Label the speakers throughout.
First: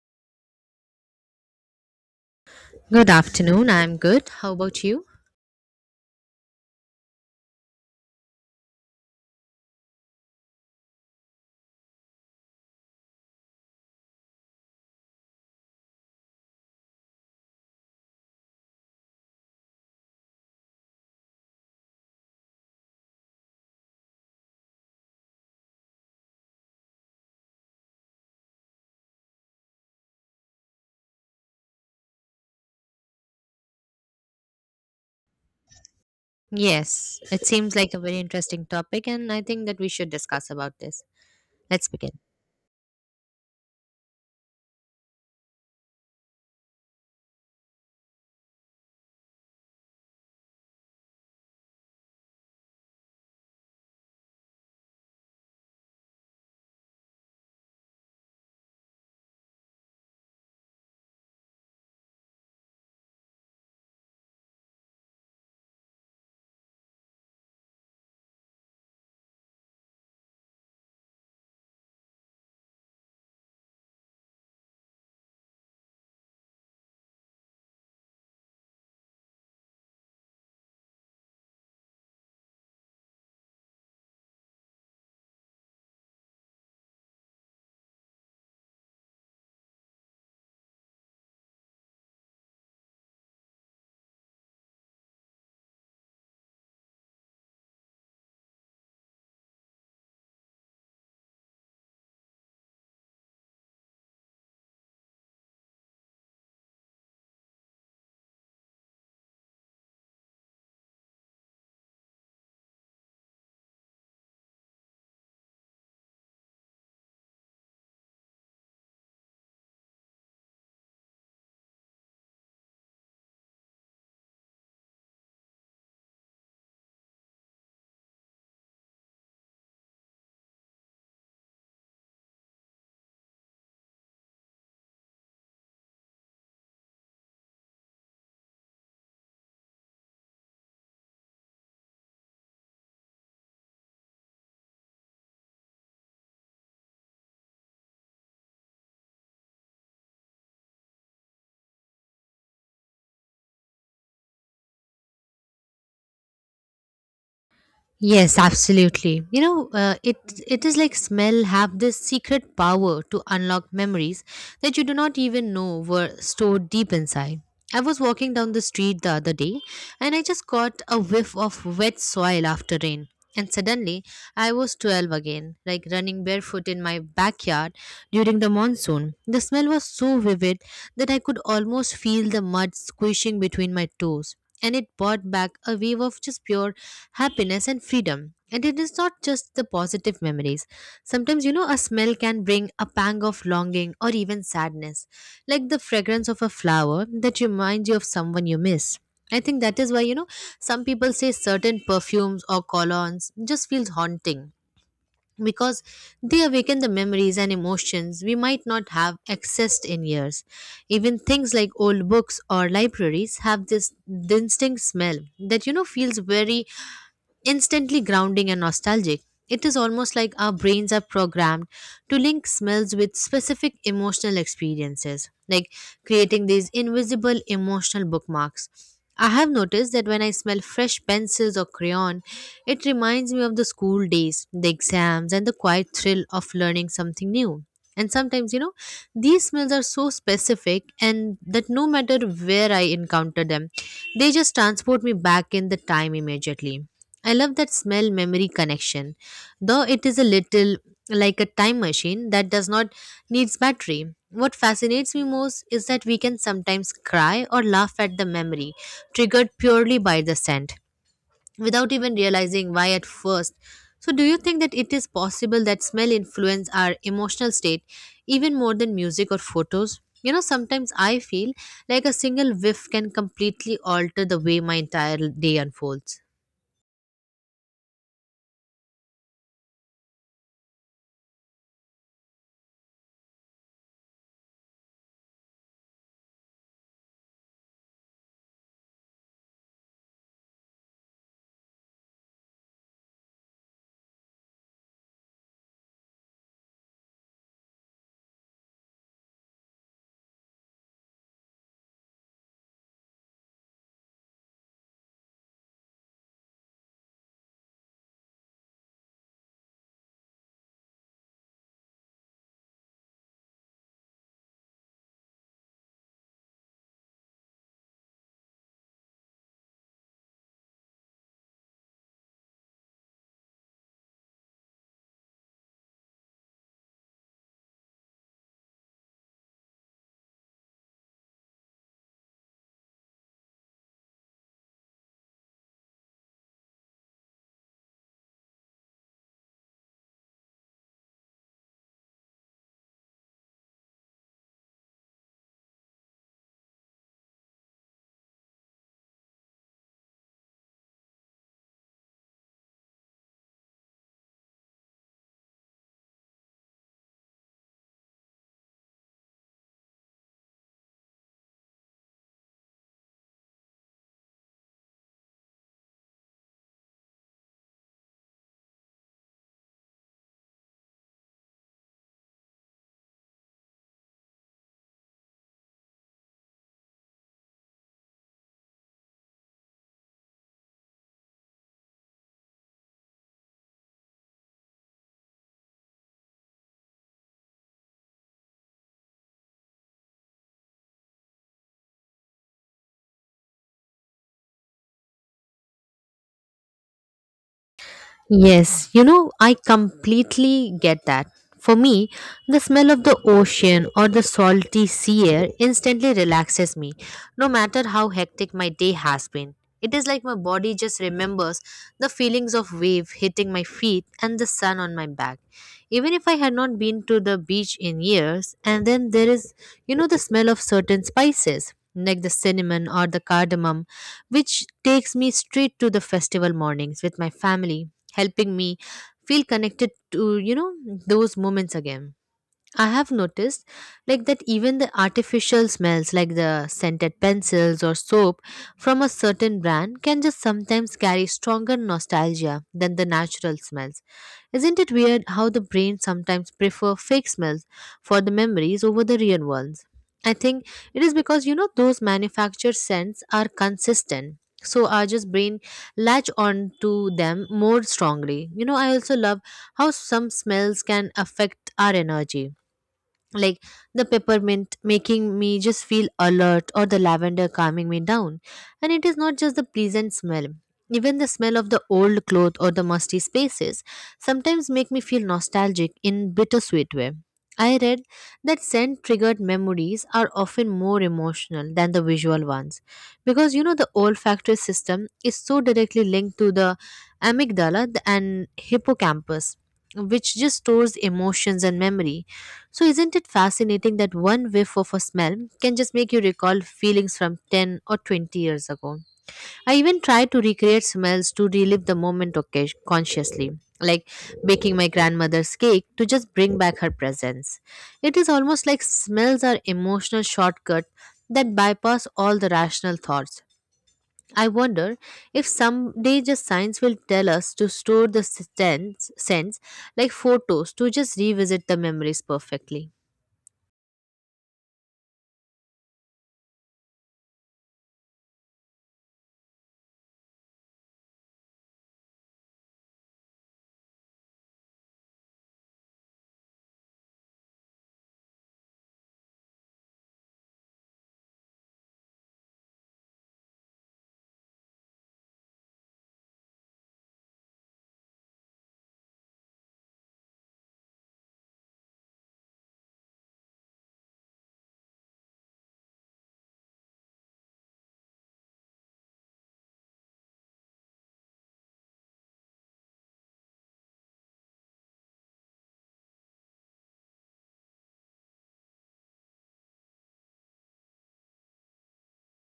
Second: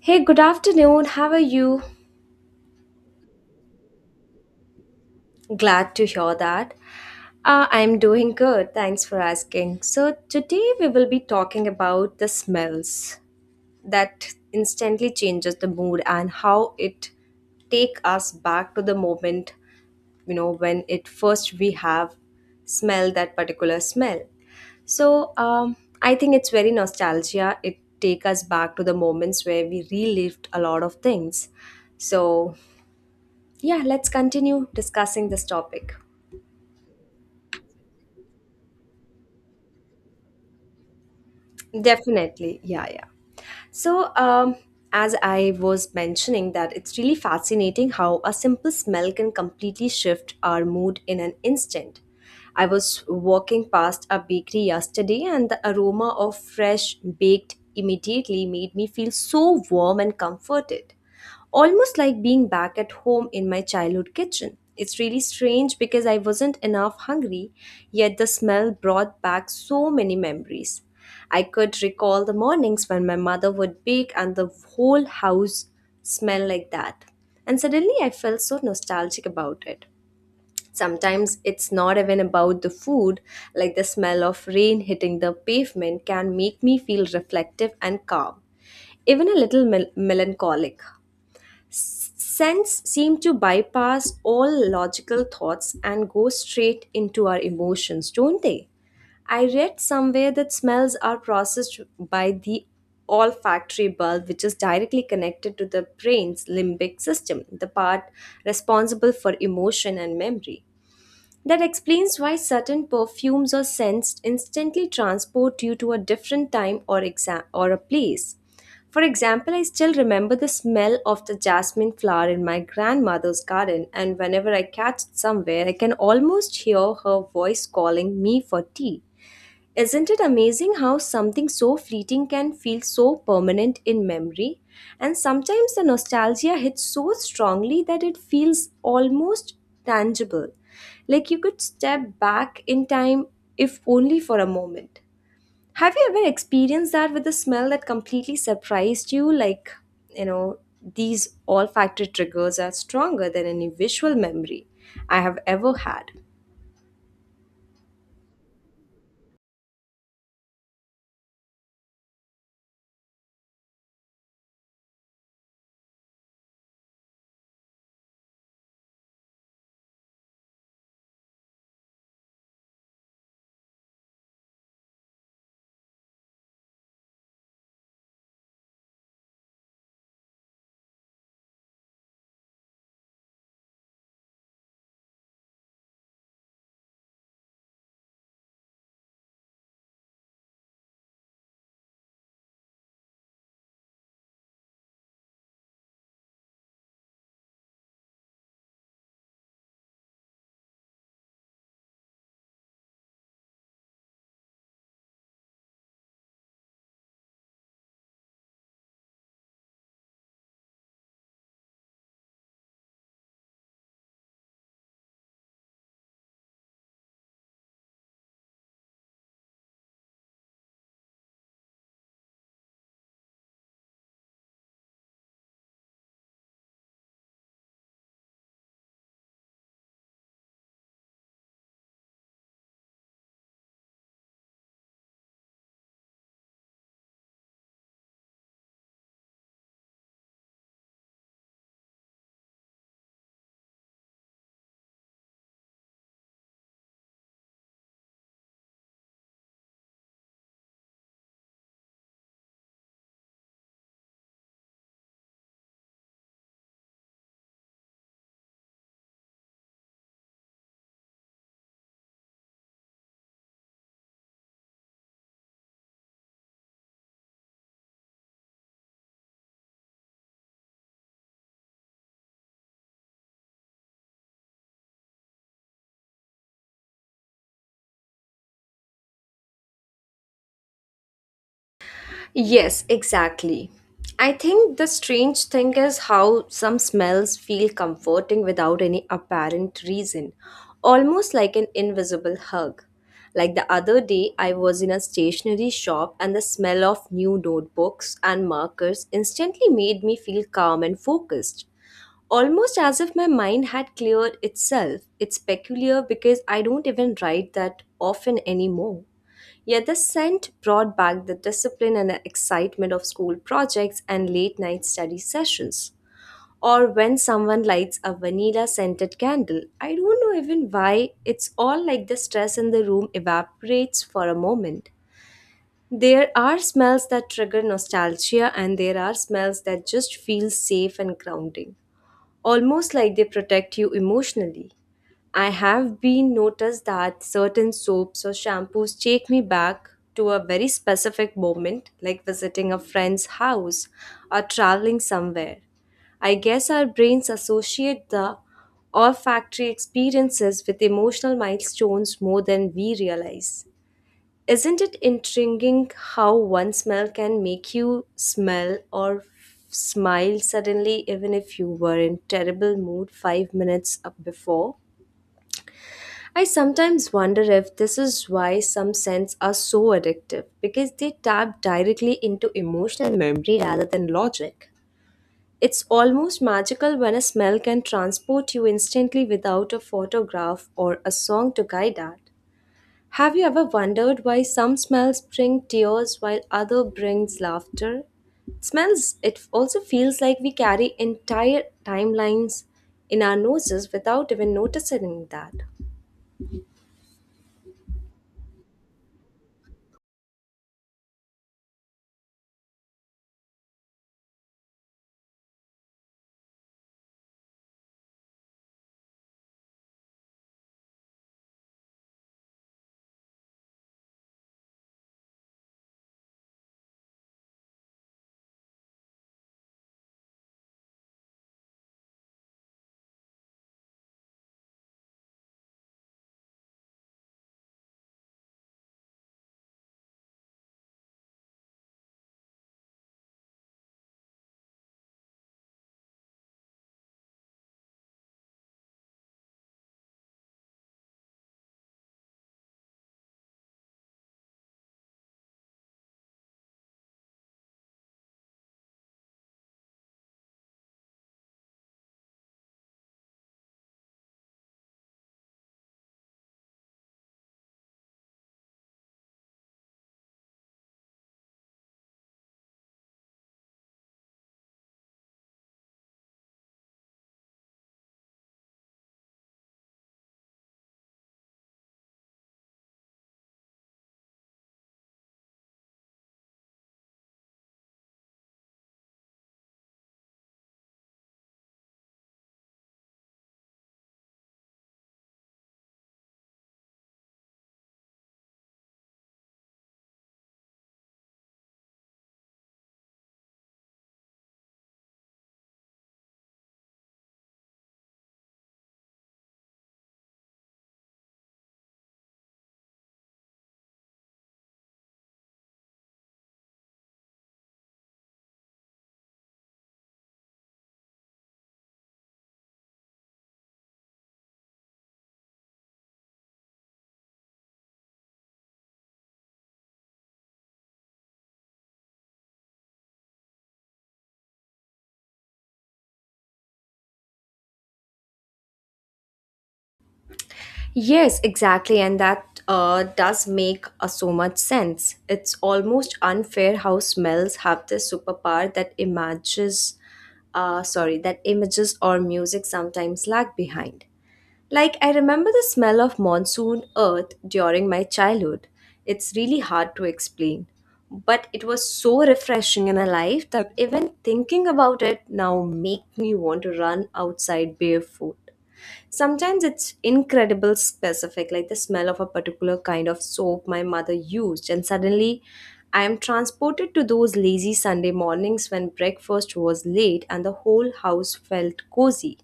Speaker 1: Hey, good afternoon. How are you?
Speaker 2: Good afternoon. I'm good. How about you?
Speaker 1: Glad to hear that. I'm doing good. Thanks for asking. So, today we will be talking about the smells that instantly changes the mood and how it take us back to the moment, you know, when it first we have smell that particular smell. So, um, I think it's very nostalgia. It take us back to the moments where we relived a lot of things. So, Yeah, let's continue discussing this topic.
Speaker 2: Yes, it seems like a very interesting topic, and I think that we should discuss about this. Let's begin.
Speaker 1: Definitely. Yeah. So, um, as I was mentioning, that it's really fascinating how a simple smell can completely shift our mood in an instant. I was walking past a bakery yesterday, and the aroma of fresh baked immediately made me feel so warm and comforted, almost like being back at home in my childhood kitchen. It's really strange because I wasn't enough hungry, yet the smell brought back so many memories. I could recall the mornings when my mother would bake and the whole house smelled like that. And suddenly I felt so nostalgic about it. Sometimes it's not even about the food, like the smell of rain hitting the pavement can make me feel reflective and calm, even a little melancholic. Sense seem to bypass all logical thoughts and go straight into our emotions, don't they? I read somewhere that smells are processed by the olfactory bulb, which is directly connected to the brain's limbic system, the part responsible for emotion and memory. That explains why certain perfumes or scents instantly transport you to a different time or a place. For example, I still remember the smell of the jasmine flower in my grandmother's garden, and whenever I catch it somewhere, I can almost hear her voice calling me for tea. Isn't it amazing how something so fleeting can feel so permanent in memory? And sometimes the nostalgia hits so strongly that it feels almost tangible, like you could step back in time if only for a moment. Have you ever experienced that with a smell that completely surprised you? You know, these olfactory triggers are stronger than any visual memory I have ever had.
Speaker 2: Yes, absolutely. You know, it is like smell have this secret power to unlock memories that you do not even know were stored deep inside. I was walking down the street the other day and I just caught a whiff of wet soil after rain. And suddenly I was 12 again, like running barefoot in my backyard during the monsoon. The smell was so vivid that I could almost feel the mud squishing between my toes and it brought back a wave of just pure happiness and freedom. And it is not just the positive memories. Sometimes, a smell can bring a pang of longing or even sadness, like the fragrance of a flower that reminds you of someone you miss. I think that is why, some people say certain perfumes or colognes just feels haunting because they awaken the memories and emotions we might not have accessed in years. Even things like old books or libraries have this distinct smell that feels very instantly grounding and nostalgic. It is almost like our brains are programmed to link smells with specific emotional experiences, like creating these invisible emotional bookmarks. I have noticed that when I smell fresh pencils or crayon, it reminds me of the school days, the exams, and the quiet thrill of learning something new. And sometimes, these smells are so specific, and that no matter where I encounter them, they just transport me back in the time immediately. I love that smell memory connection, though it is a little like a time machine that does not needs battery. What fascinates me most is that we can sometimes cry or laugh at the memory, triggered purely by the scent, without even realizing why at first. So, do you think that it is possible that smell influence our emotional state even more than music or photos? You know, sometimes I feel like a single whiff can completely alter the way my entire day unfolds.
Speaker 1: Yes, exactly. I think the strange thing is how some smells feel comforting without any apparent reason, almost like an invisible hug. Like the other day, I was in a stationery shop, and the smell of new notebooks and markers instantly made me feel calm and focused, almost as if my mind had cleared itself. It's peculiar because I don't even write that often anymore. Yet the scent brought back the discipline and excitement of school projects and late night study sessions. Or when someone lights a vanilla scented candle. I don't know even why, it's all like the stress in the room evaporates for a moment. There are smells that trigger nostalgia, and there are smells that just feel safe and grounding, almost like they protect you emotionally. I have been noticed that certain soaps or shampoos take me back to a very specific moment, like visiting a friend's house or traveling somewhere. I guess our brains associate the olfactory experiences with emotional milestones more than we realize. Isn't it intriguing how one smell can make you smell smile suddenly, even if you were in terrible mood 5 minutes up before? I sometimes wonder if this is why some scents are so addictive because they tap directly into emotional memory rather than logic. It's almost magical when a smell can transport you instantly without a photograph or a song to guide that. Have you ever wondered why some smells bring tears while other brings laughter? Smells, it also feels like we carry entire timelines in our noses without even noticing that.
Speaker 2: Yes, you know, I completely get that. For me, the smell of the ocean or the salty sea air instantly relaxes me, no matter how hectic my day has been. It is like my body just remembers the feelings of wave hitting my feet and the sun on my back. Even if I had not been to the beach in years, and then there is, the smell of certain spices, like the cinnamon or the cardamom, which takes me straight to the festival mornings with my family helping me feel connected to those moments again. I have noticed like that even the artificial smells like the scented pencils or soap from a certain brand can just sometimes carry stronger nostalgia than the natural smells. Isn't it weird how the brain sometimes prefer fake smells for the memories over the real ones? I think it is because those manufactured scents are consistent. So our just brain latch on to them more strongly. You know, I also love how some smells can affect our energy like the peppermint making me just feel alert or the lavender calming me down. And it is not just the pleasant smell, even the smell of the old cloth or the musty spaces sometimes make me feel nostalgic in bittersweet way. I read that scent triggered memories are often more emotional than the visual ones because the olfactory system is so directly linked to the amygdala and hippocampus, which just stores emotions and memory. So, isn't it fascinating that one whiff of a smell can just make you recall feelings from 10 or 20 years ago? I even try to recreate smells to relive the moment consciously, like baking my grandmother's cake to just bring back her presence. It is almost like smells are emotional shortcut that bypass all the rational thoughts. I wonder if someday just science will tell us to store the sense like photos to just revisit the memories perfectly.
Speaker 1: Yes, exactly, and that does make so much sense. It's almost unfair how smells have this superpower that images, sorry, that images or music sometimes lag behind. Like, I remember the smell of monsoon earth during my childhood. It's really hard to explain. But it was so refreshing and alive that even thinking about it now makes me want to run outside barefoot. Sometimes it's incredible specific, like the smell of a particular kind of soap my mother used, and suddenly I am transported to those lazy Sunday mornings when breakfast was late and the whole house felt cozy.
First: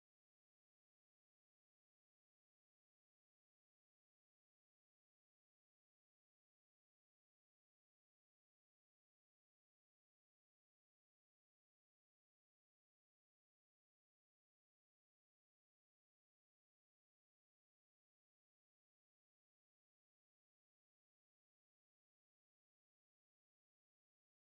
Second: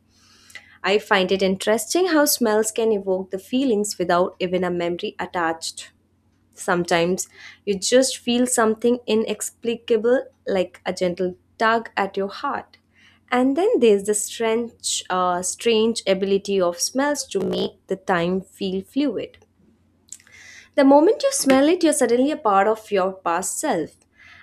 Speaker 1: I find it interesting how smells can evoke the feelings without even a memory attached. Sometimes you just feel something inexplicable, like a gentle tug at your heart. And then there's the strange ability of smells to make the time feel fluid. The moment you smell it, you're suddenly a part of your past self.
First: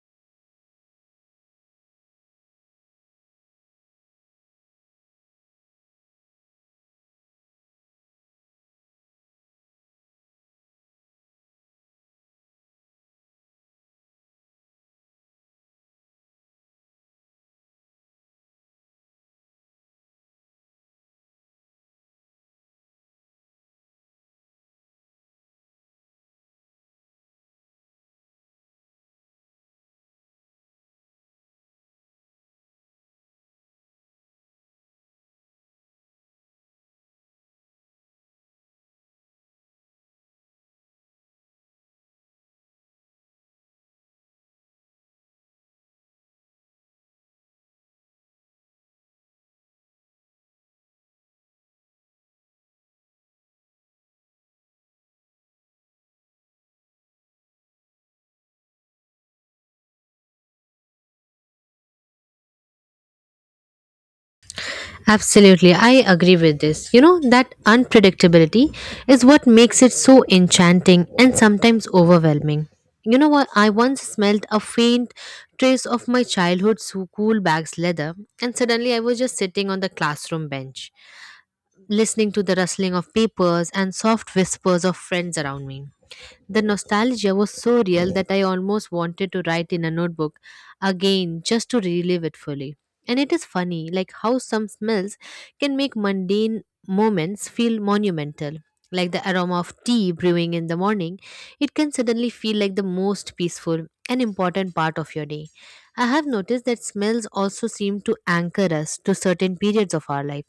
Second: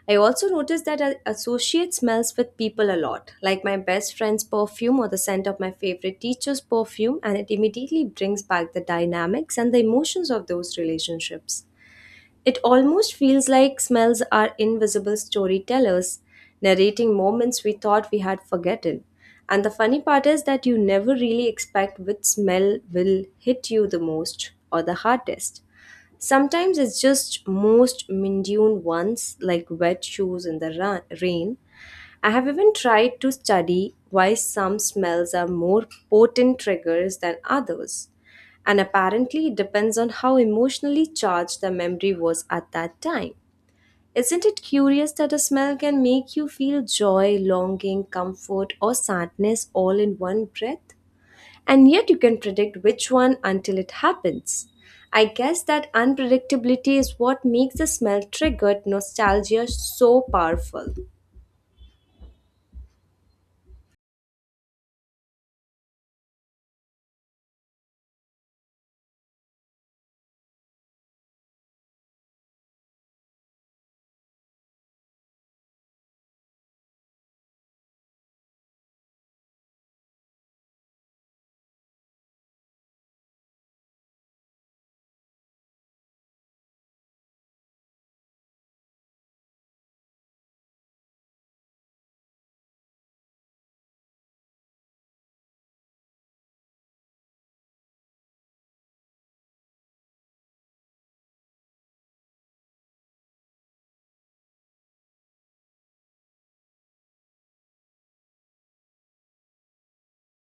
Speaker 1: I also noticed that I associate smells with people a lot, like my best friend's perfume or the scent of my favorite teacher's perfume, and it immediately brings back the dynamics and the emotions of those relationships. It almost feels like smells are invisible storytellers, narrating moments we thought we had forgotten. And the funny part is that you never really expect which smell will hit you the most or the hardest. Sometimes it's just most mundane ones like wet shoes in the rain. I have even tried to study why some smells are more potent triggers than others. And apparently, it depends on how emotionally charged the memory was at that time. Isn't it curious that a smell can make you feel joy, longing, comfort, or sadness all in one breath? And yet you can predict which one until it happens. I guess that unpredictability is what makes the smell triggered nostalgia so powerful.
Speaker 2: Absolutely, I agree with this. You know, that unpredictability is what makes it so enchanting and sometimes overwhelming. You know what? I once smelled a faint trace of my childhood school bag's leather, and suddenly I was just sitting on the classroom bench, listening to the rustling of papers and soft whispers of friends around me. The nostalgia was so real that I almost wanted to write in a notebook again just to relive it fully. And it is funny, like how some smells can make mundane moments feel monumental. Like the aroma of tea brewing in the morning, it can suddenly feel like the most peaceful and important part of your day. I have noticed that smells also seem to anchor us to certain periods of our life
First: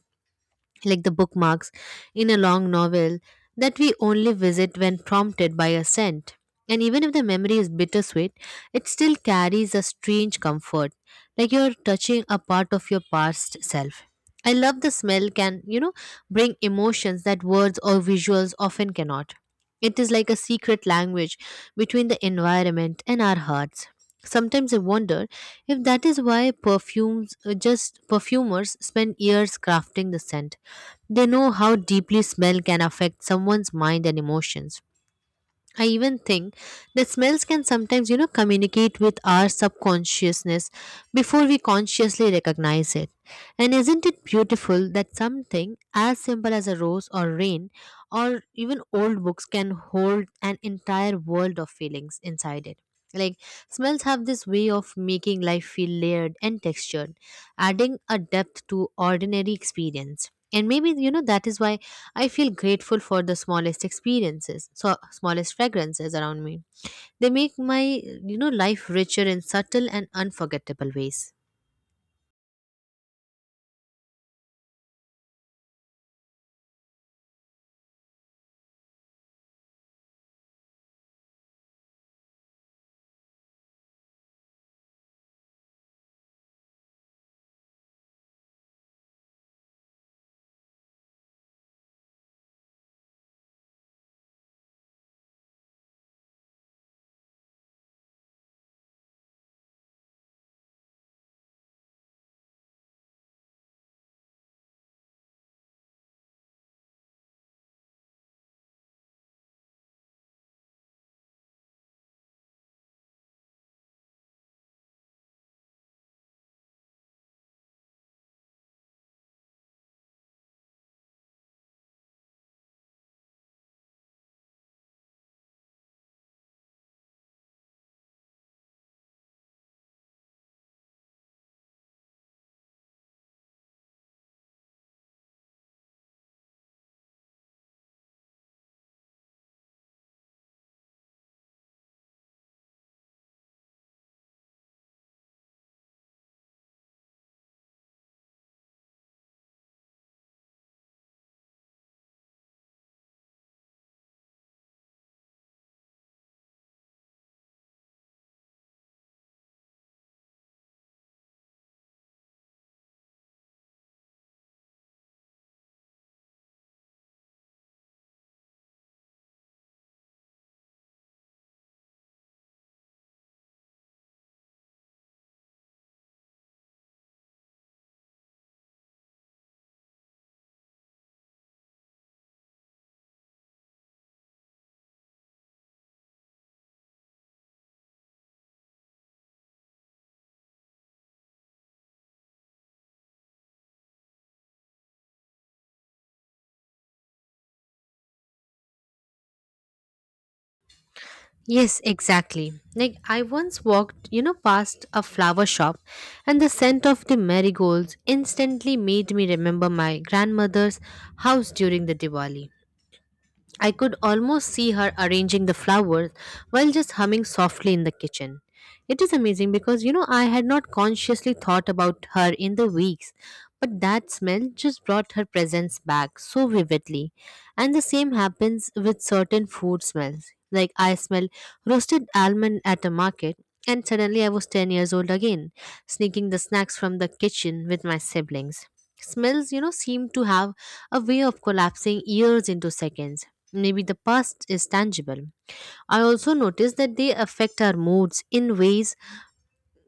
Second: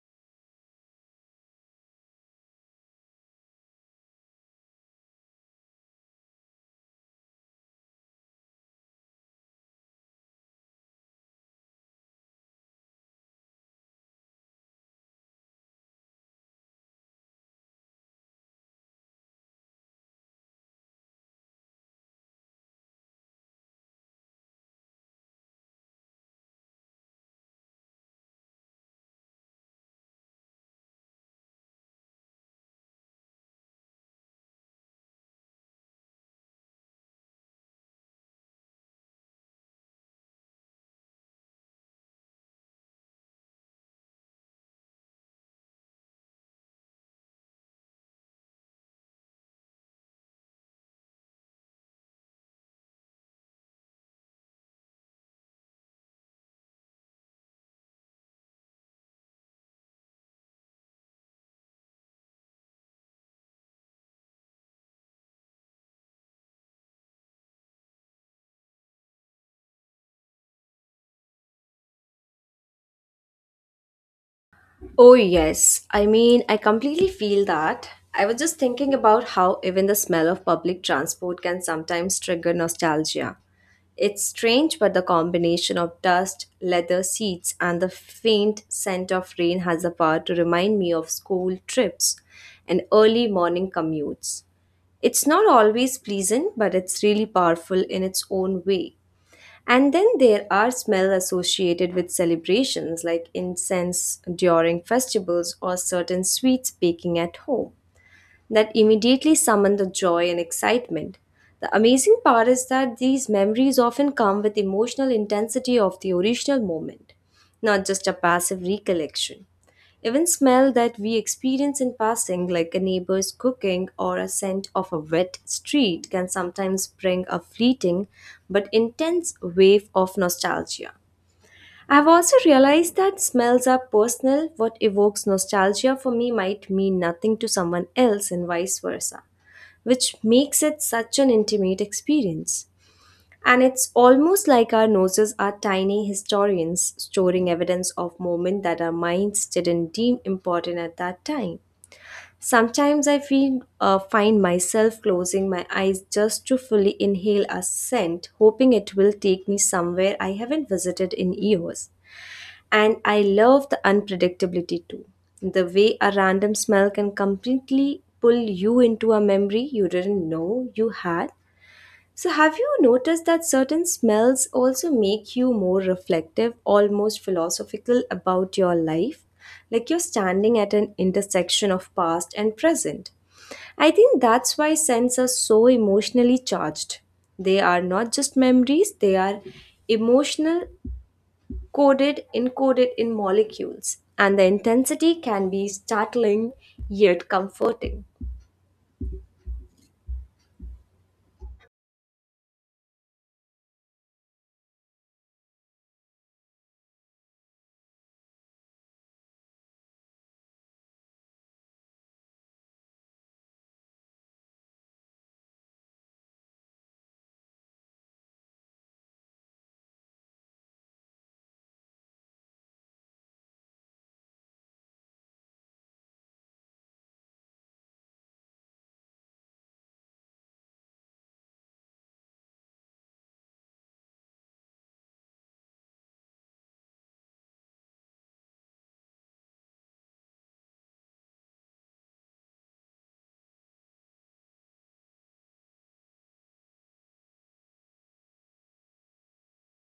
Speaker 2: like the bookmarks in a long novel that we only visit when prompted by a scent. And even if the memory is bittersweet, it still carries a strange comfort, like you're touching a part of your past self. I love the smell can, bring emotions that words or visuals often cannot. It is like a secret language between the environment and our hearts. Sometimes I wonder if that is why perfumes just perfumers spend years crafting the scent. They know how deeply smell can affect someone's mind and emotions. I even think that smells can sometimes, communicate with our subconsciousness before we consciously recognize it. And isn't it beautiful that something as simple as a rose or rain or even old books can hold an entire world of feelings inside it? Like, smells have this way of making life feel layered and textured, adding a depth to ordinary experience. And maybe, that is why I feel grateful for the smallest experiences, so smallest fragrances around me. They make my life richer in subtle and unforgettable ways.
Speaker 1: Oh, yes. I mean, I completely feel that. I was just thinking about how even the smell of public transport can sometimes trigger nostalgia. It's strange, but the combination of dust, leather seats, and the faint scent of rain has the power to remind me of school trips and early morning commutes. It's not always pleasant, but it's really powerful in its own way. And then there are smells associated with celebrations like incense during festivals or certain sweets baking at home that immediately summon the joy and excitement. The amazing part is that these memories often come with emotional intensity of the original moment, not just a passive recollection. Even smell that we experience in passing, like a neighbor's cooking or a scent of a wet street, can sometimes bring a fleeting but intense wave of nostalgia. I've also realized that smells are personal. What evokes nostalgia for me might mean nothing to someone else, and vice versa, which makes it such an intimate experience. And it's almost like our noses are tiny historians storing evidence of moments that our minds didn't deem important at that time. Sometimes I find myself closing my eyes just to fully inhale a scent, hoping it will take me somewhere I haven't visited in years. And I love the unpredictability too. The way a random smell can completely pull you into a memory you didn't know you had. So, have you noticed that certain smells also make you more reflective, almost philosophical about your life? Like you're standing at an intersection of past and present. I think that's why scents are so emotionally charged. They are not just memories, they are emotional coded encoded in molecules, and the intensity can be startling yet comforting.
Speaker 2: Yes, exactly. Like I once walked, past a flower shop and the scent of the marigolds instantly made me remember my grandmother's house during the Diwali. I could almost see her arranging the flowers while just humming softly in the kitchen. It is amazing because I had not consciously thought about her in the weeks, but that smell just brought her presence back so vividly. And the same happens with certain food smells. Like I smell roasted almond at a market, and suddenly I was 10 years old again, sneaking the snacks from the kitchen with my siblings. Smells, seem to have a way of collapsing years into seconds. Maybe the past is tangible. I also noticed that they affect our moods in ways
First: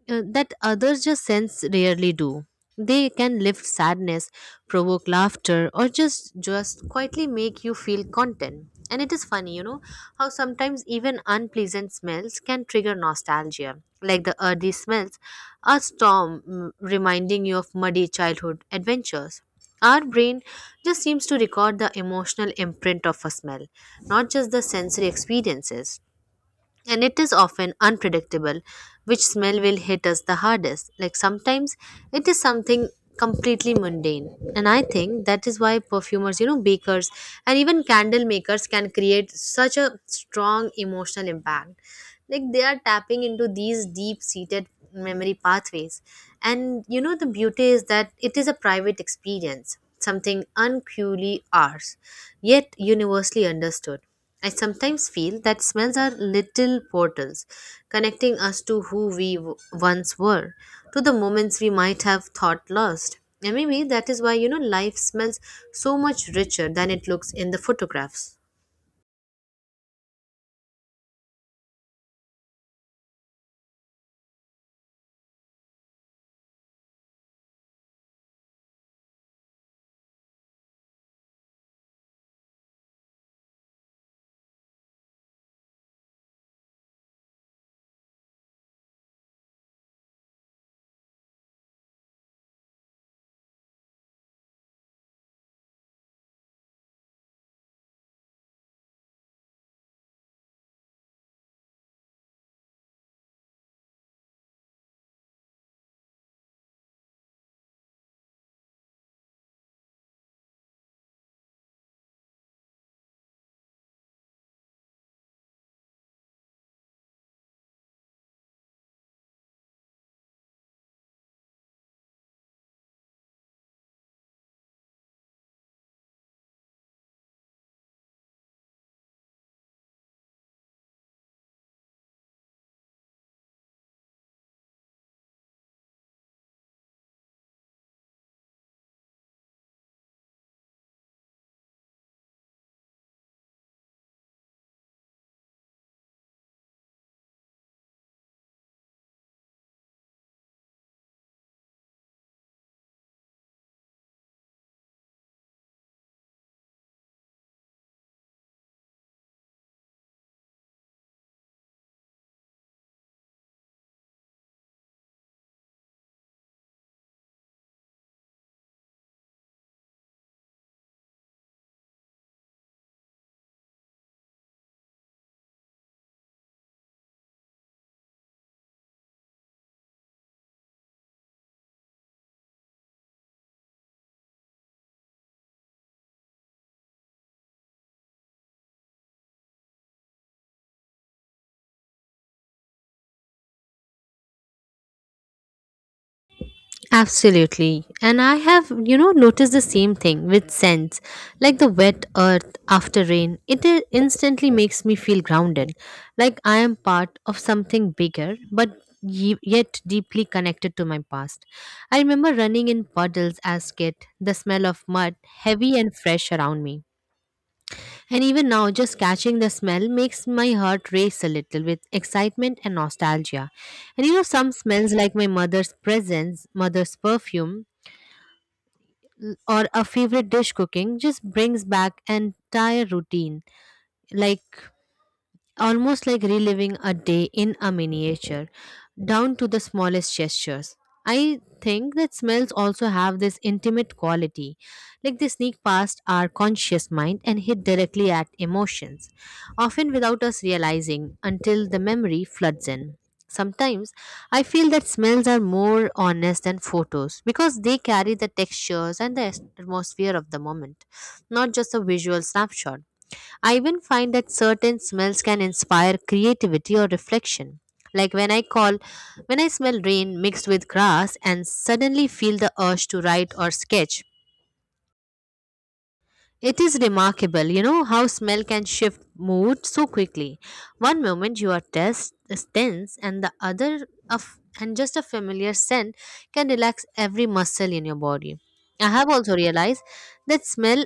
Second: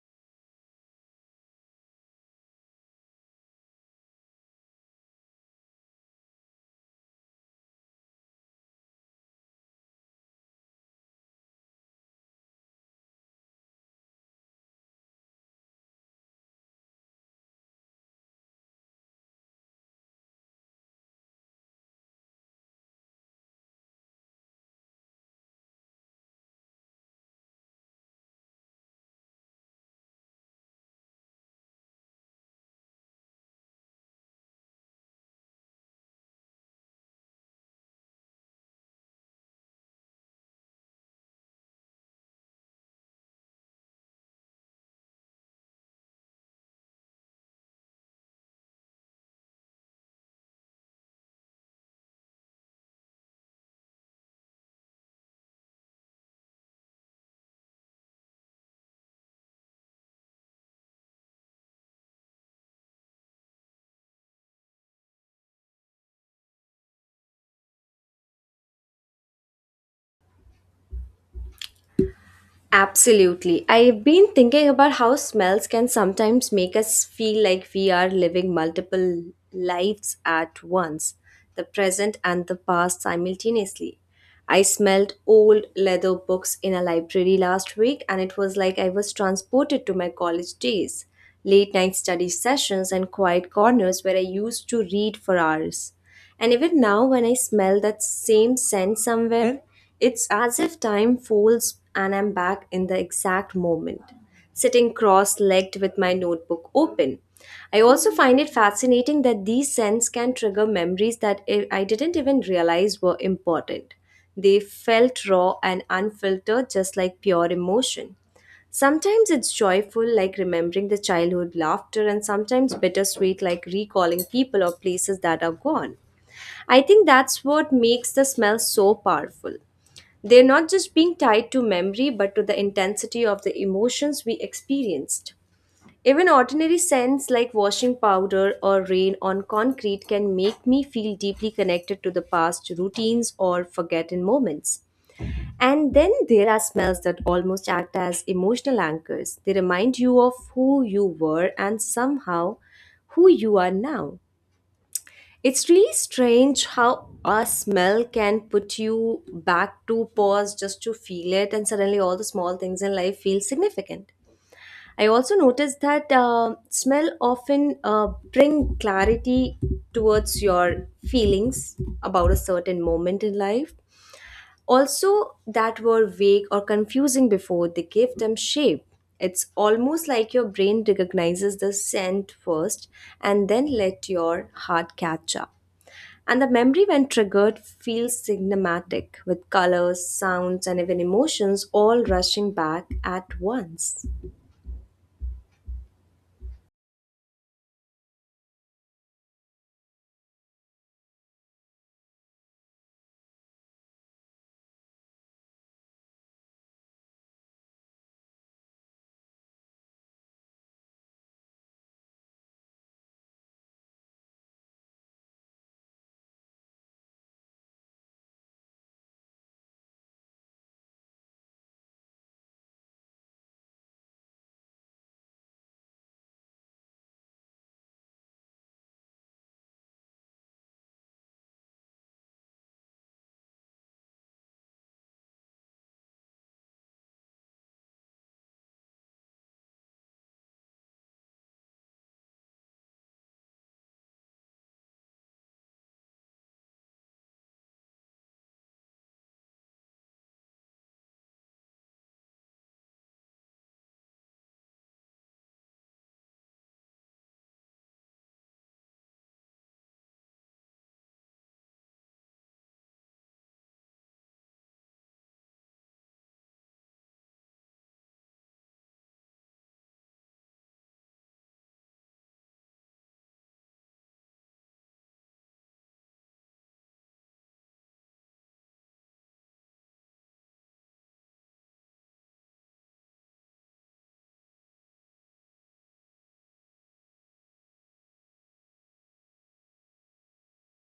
Speaker 2: that others just sense rarely do. They can lift sadness, provoke laughter, or just quietly make you feel content. And it is funny, how sometimes even unpleasant smells can trigger nostalgia, like the earthy smells, a storm, reminding you of muddy childhood adventures. Our brain just seems to record the emotional imprint of a smell, not just the sensory experiences. And it is often unpredictable which smell will hit us the hardest. Like sometimes it is something completely mundane, and I think that is why perfumers, bakers, and even candle makers can create such a strong emotional impact, like they are tapping into these deep seated memory pathways. And the beauty is that it is a private experience, something unquely ours, yet universally understood. I sometimes feel that smells are little portals connecting us to who once were, to the moments we might have thought lost. And maybe that is why, life smells so much richer than it looks in the photographs.
Speaker 1: Absolutely. I've been thinking about how smells can sometimes make us feel like we are living multiple lives at once, the present and the past simultaneously. I smelled old leather books in a library last week, and it was like I was transported to my college days, late night study sessions, and quiet corners where I used to read for hours. And even now, when I smell that same scent somewhere, it's as if time folds and I'm back in the exact moment, sitting cross legged with my notebook open. I also find it fascinating that these scents can trigger memories that I didn't even realize were important. They felt raw and unfiltered, just like pure emotion. Sometimes it's joyful, like remembering the childhood laughter, and sometimes bittersweet, like recalling people or places that are gone. I think that's what makes the smell so powerful. They're not just being tied to memory, but to the intensity of the emotions we experienced. Even ordinary scents like washing powder or rain on concrete can make me feel deeply connected to the past routines or forgotten moments. And then there are smells that almost act as emotional anchors. They remind you of who you were and somehow who you are now. It's really strange how a smell can put you back to pause just to feel it, and suddenly all the small things in life feel significant. I also noticed that smell often bring clarity towards your feelings about a certain moment in life also that were vague or confusing before they gave them shape. It's almost like your brain recognizes the scent first and then let your heart catch up. And the memory, when triggered, feels cinematic with colors, sounds, and even emotions all rushing back at once.
Speaker 2: Absolutely. And I have, noticed the same thing with scents. Like the wet earth after rain, instantly makes me feel grounded, like I am part of something bigger, but yet deeply connected to my past. I remember running in puddles as kid, the smell of mud heavy and fresh around me. And even now, just catching the smell makes my heart race a little with excitement and nostalgia. And you know, some smells like my mother's perfume, or a favorite dish cooking just brings back an entire routine. Like almost like reliving a day in a miniature, down to the smallest gestures. I think that smells also have this intimate quality, like they sneak past our conscious mind and hit directly at emotions, often without us realizing until the memory floods in. Sometimes I feel that smells are more honest than photos because they carry the textures and the atmosphere of the moment, not just a visual snapshot. I even find that certain smells can inspire creativity or reflection. Like when I call, when I smell rain mixed with grass and suddenly feel the urge to write or sketch. It is remarkable, you know, how smell can shift mood so quickly. One moment you are tense, and the other, and just a familiar scent can relax every muscle in your body. I have also realized that smell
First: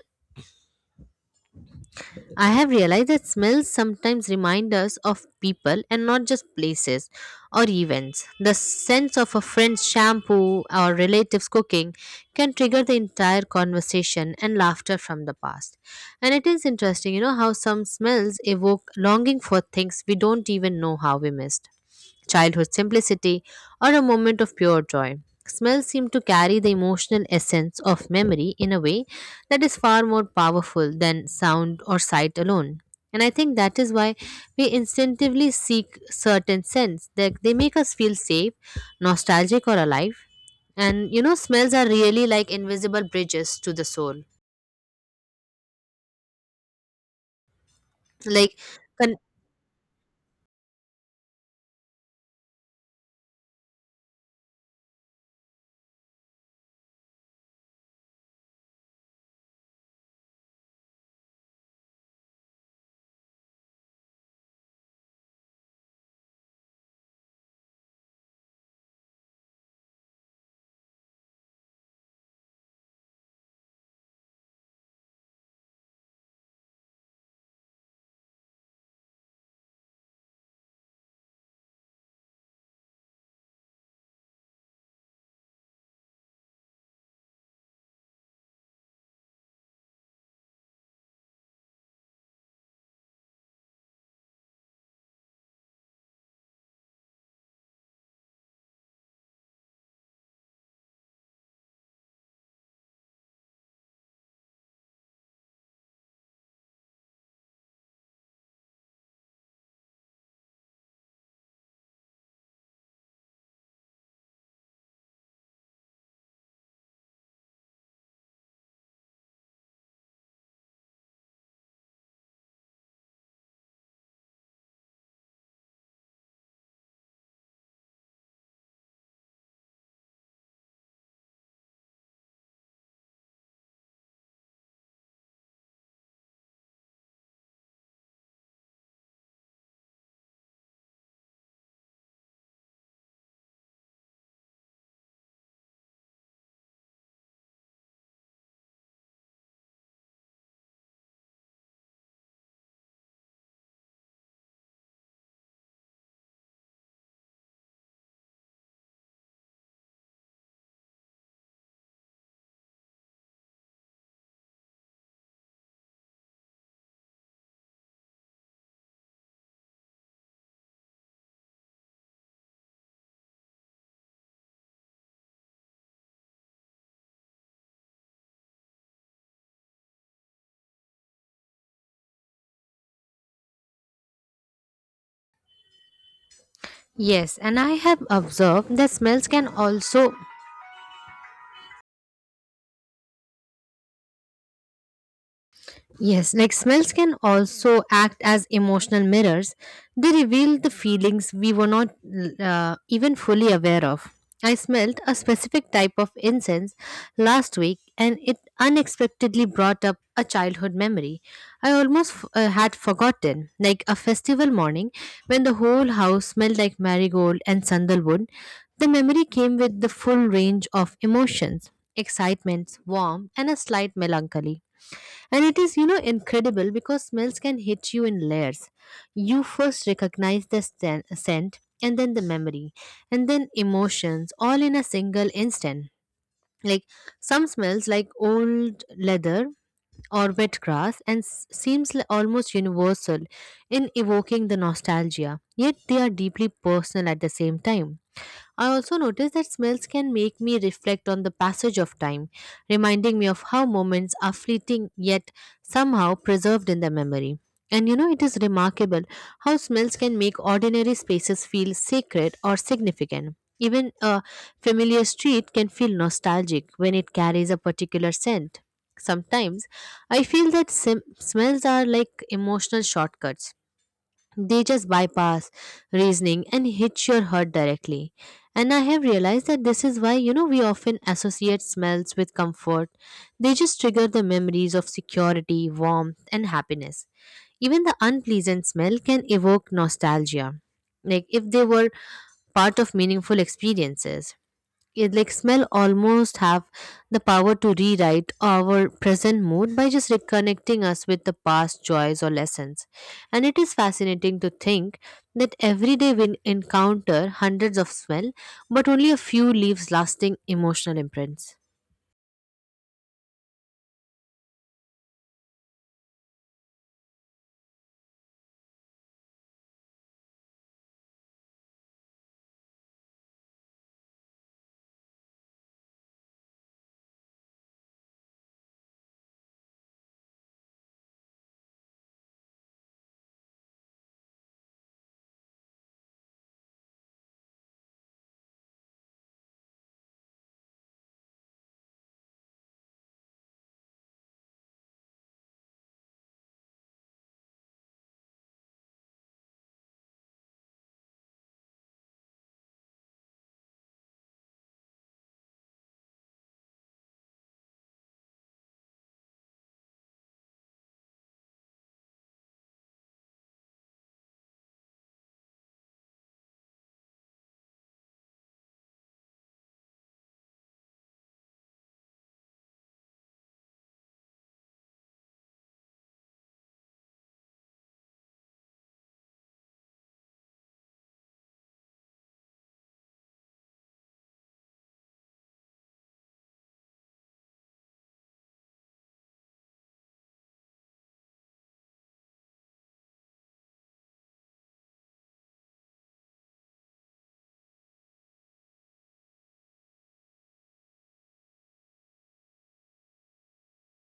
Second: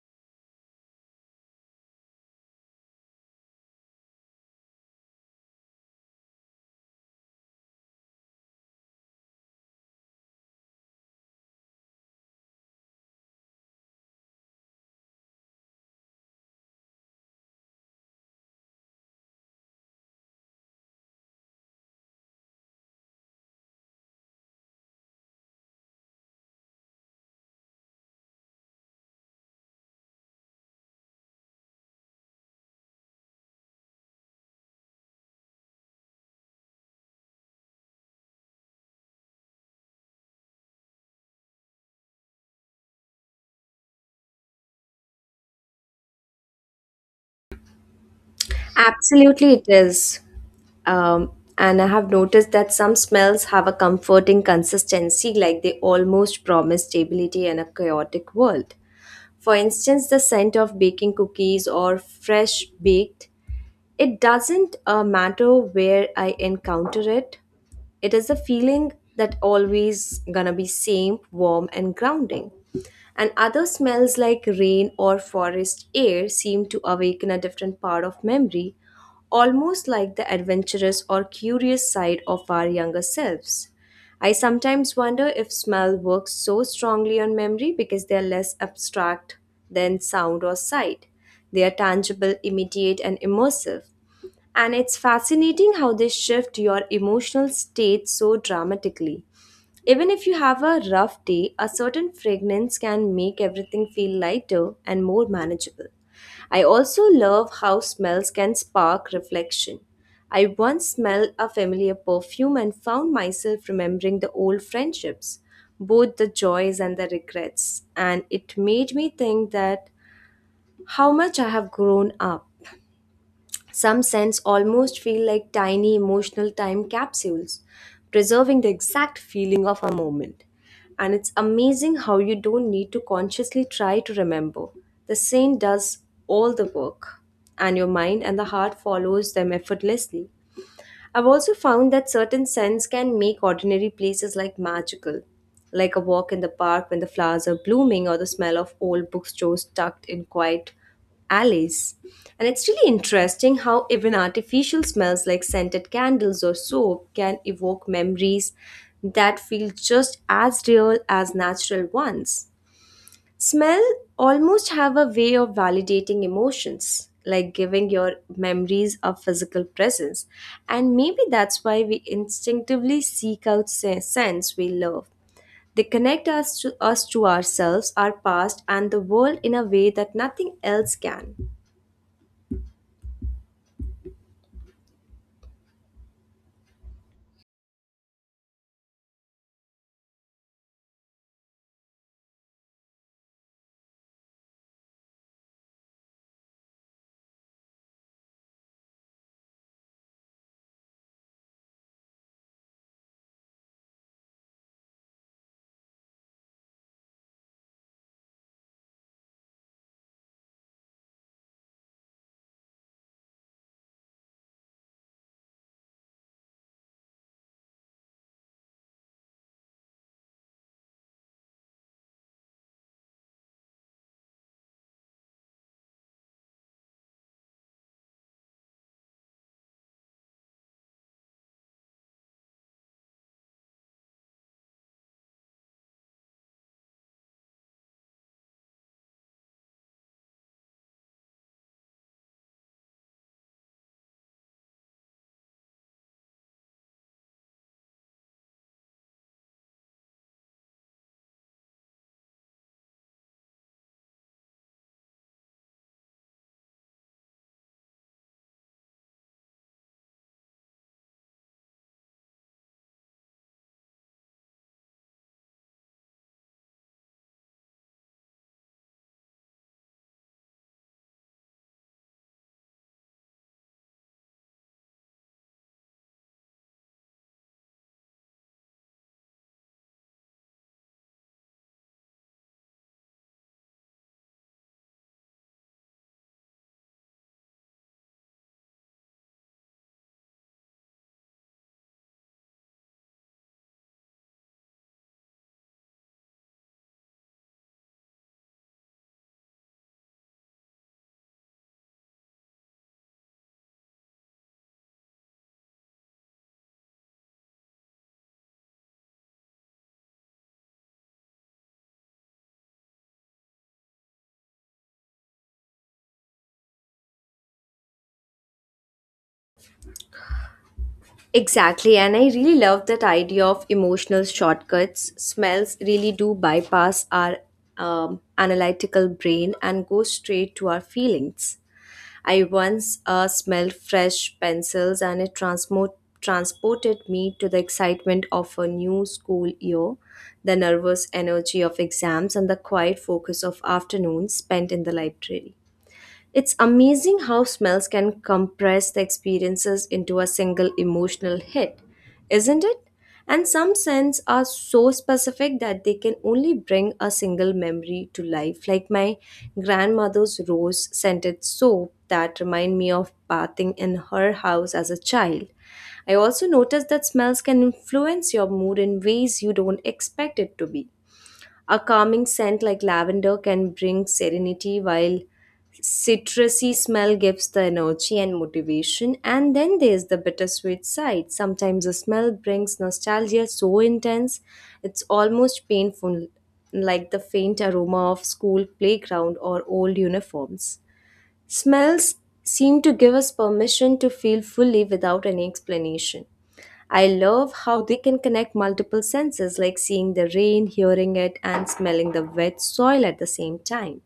Speaker 2: I have realized that smells sometimes remind us of people and not just places or events. The sense of a friend's shampoo or relative's cooking can trigger the entire conversation and laughter from the past. And it is interesting, you know, how some smells evoke longing for things we don't even know how we missed childhood simplicity, or a moment of pure joy. Smells seem to carry the emotional essence of memory in a way that is far more powerful than sound or sight alone. And I think that is why we instinctively seek certain scents that they make us feel safe, nostalgic, or alive. And you know, smells are really like invisible bridges to the soul. Like, con-
Speaker 1: Absolutely, it is. Um, and I have noticed that some smells have a comforting consistency, like they almost promise stability in a chaotic world. For instance, the scent of baking cookies or fresh baked, it doesn't matter where I encounter it. It is a feeling that always gonna be same, warm and grounding. And other smells like rain or forest air seem to awaken a different part of memory, almost like the adventurous or curious side of our younger selves. I sometimes wonder if smell works so strongly on memory because they are less abstract than sound or sight. They are tangible, immediate, and immersive. And it's fascinating how they shift your emotional state so dramatically. Even if you have a rough day, a certain fragrance can make everything feel lighter and more manageable. I also love how smells can spark reflection. I once smelled a familiar perfume and found myself remembering the old friendships, both the joys and the regrets, and it made me think that how much I have grown up. Some scents almost feel like tiny emotional time capsules, preserving the exact feeling of a moment. And it's amazing how you don't need to consciously try to remember. The scent does all the work, and your mind and the heart follows them effortlessly. I've also found that certain scents can make ordinary places like magical, like a walk in the park when the flowers are blooming or the smell of old bookstores tucked in quiet alleys. And it's really interesting how even artificial smells like scented candles or soap can evoke memories that feel just as real as natural ones. Smell almost have a way of validating emotions, like giving your memories a physical presence. And maybe that's why we instinctively seek out scents we love. They connect us to ourselves, our past, and the world in a way that nothing else can.
Speaker 2: yes, and I have observed that smells can also yes, like smells can also act as emotional mirrors. They reveal the feelings we were not even fully aware of. I smelled a specific type of incense last week and it unexpectedly brought up a childhood memory I had forgotten, like a festival morning when the whole house smelled like marigold and sandalwood. The memory came with the full range of emotions: excitement, warmth, and a slight melancholy. And it is, you know, incredible because smells can hit you in layers. You first recognize the scent, and then the memory, and then emotions, all in a single instant. Like some smells, like old leather or wet grass, and almost universal in evoking the nostalgia. Yet they are deeply personal at the same time. I also noticed that smells can make me reflect on the passage of time, reminding me of how moments are fleeting yet somehow preserved in the memory. And you know, it is remarkable how smells can make ordinary spaces feel sacred or significant. Even a familiar street can feel nostalgic when it carries a particular scent. Sometimes I feel that smells are like emotional shortcuts, they just bypass reasoning and hit your heart directly. And I have realized that this is why, you know, we often associate smells with comfort. They just trigger the memories of security, warmth, and happiness. Even the unpleasant smell can evoke nostalgia, like if they were part of meaningful experiences. It like smell almost have the power to rewrite our present mood by just reconnecting us with the past joys or lessons, and it is fascinating to think that every day we encounter hundreds of smell but only a few leaves lasting emotional imprints.
Speaker 1: Exactly, and I really love that idea of emotional shortcuts. Smells really do bypass our analytical brain and go straight to our feelings. I once smelled fresh pencils and it transported me to the excitement of a new school year, the nervous energy of exams, and the quiet focus of afternoons spent in the library. It's amazing how smells can compress the experiences into a single emotional hit, isn't it? And some scents are so specific that they can only bring a single memory to life, like my grandmother's rose scented soap that remind me of bathing in her house as a child. I also noticed that smells can influence your mood in ways you don't expect it to be. A calming scent like lavender can bring serenity, while citrusy smell gives the energy and motivation. And then there's the bittersweet side. Sometimes the smell brings nostalgia so intense it's almost painful, like the faint aroma of school playground or old uniforms. Smells seem to give us permission to feel fully without any explanation. I love how they can connect multiple senses like seeing the rain, hearing it, and smelling the wet soil at the same time.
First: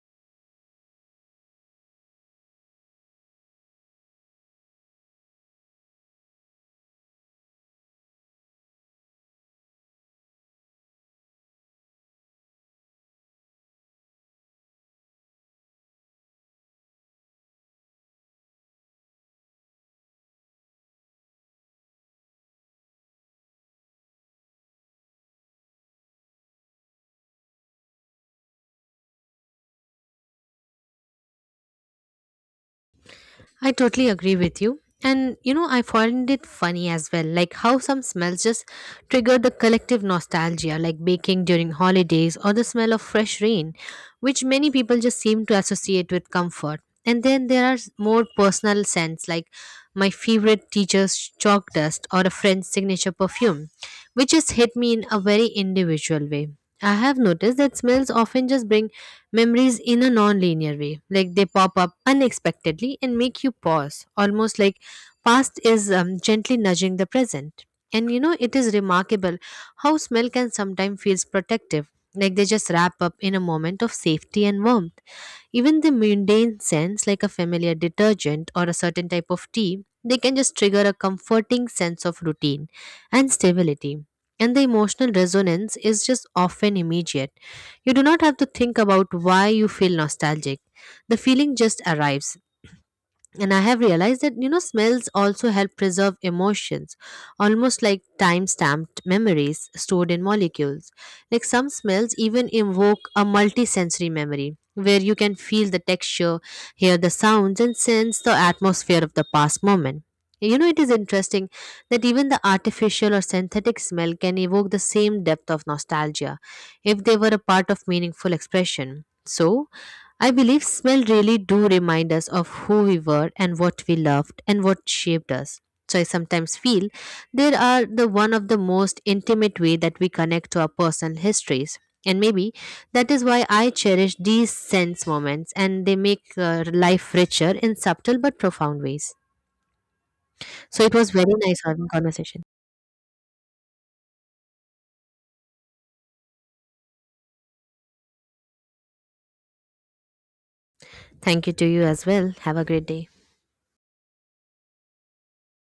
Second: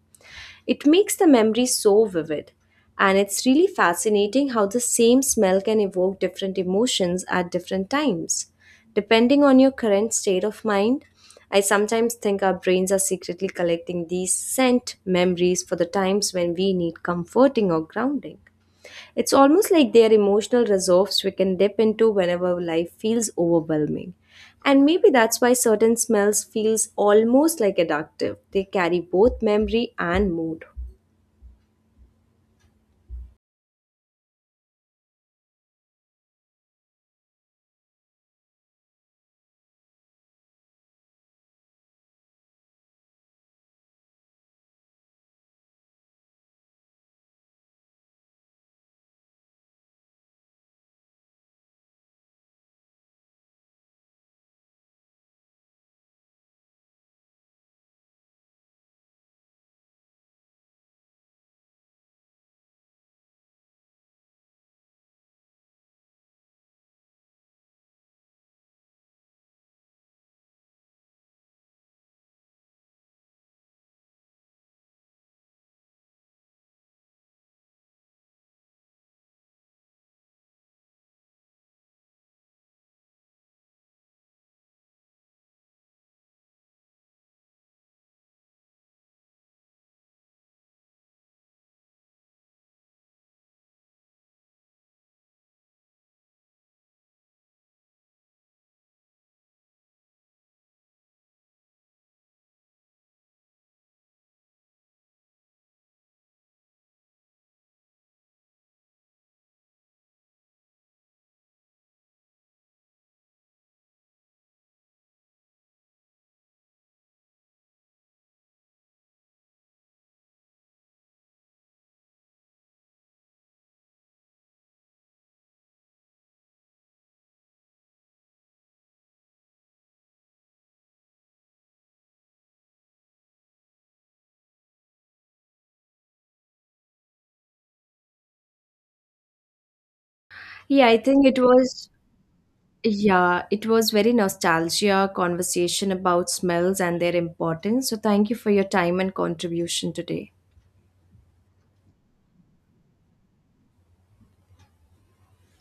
Speaker 1: It makes the memory so vivid. And it's really fascinating how the same smell can evoke different emotions at different times. Depending on your current state of mind, I sometimes think our brains are secretly collecting these scent memories for the times when we need comforting or grounding. It's almost like they are emotional reserves we can dip into whenever life feels overwhelming. And maybe that's why certain smells feels almost like addictive. They carry both memory and mood.
Speaker 2: I totally agree with you. And you know, I find it funny as well, like how some smells just trigger the collective nostalgia, like baking during holidays or the smell of fresh rain, which many people just seem to associate with comfort. And then there are more personal scents, like my favorite teacher's chalk dust or a friend's signature perfume, which just hit me in a very individual way. I have noticed that smells often just bring memories in a non-linear way, like they pop up unexpectedly and make you pause, almost like past is gently nudging the present. And you know, it is remarkable how smell can sometimes feels protective, like they just wrap up in a moment of safety and warmth. Even the mundane scents, like a familiar detergent or a certain type of tea, they can just trigger a comforting sense of routine and stability. And the emotional resonance is just often immediate. You do not have to think about why you feel nostalgic. The feeling just arrives. And I have realized that, you know, smells also help preserve emotions, almost like time stamped memories stored in molecules. Like some smells even evoke a multisensory memory, where you can feel the texture, hear the sounds, and sense the atmosphere of the past moment. You know, it is interesting that even the artificial or synthetic smell can evoke the same depth of nostalgia if they were a part of meaningful expression. So, I believe smell really do remind us of who we were and what we loved and what shaped us. So I sometimes feel there are the one of the most intimate way that we connect to our personal histories. And maybe that is why I cherish these sense moments and they make life richer in subtle but profound ways. So
Speaker 1: Yeah,
Speaker 2: it
Speaker 1: I
Speaker 2: was
Speaker 1: think
Speaker 2: very
Speaker 1: it
Speaker 2: nice having
Speaker 1: was
Speaker 2: conversation.
Speaker 1: yeah, it was very nostalgia conversation about smells and their importance. So thank you for your time and contribution today.
Speaker 2: Thank you to you as well. Have a great day.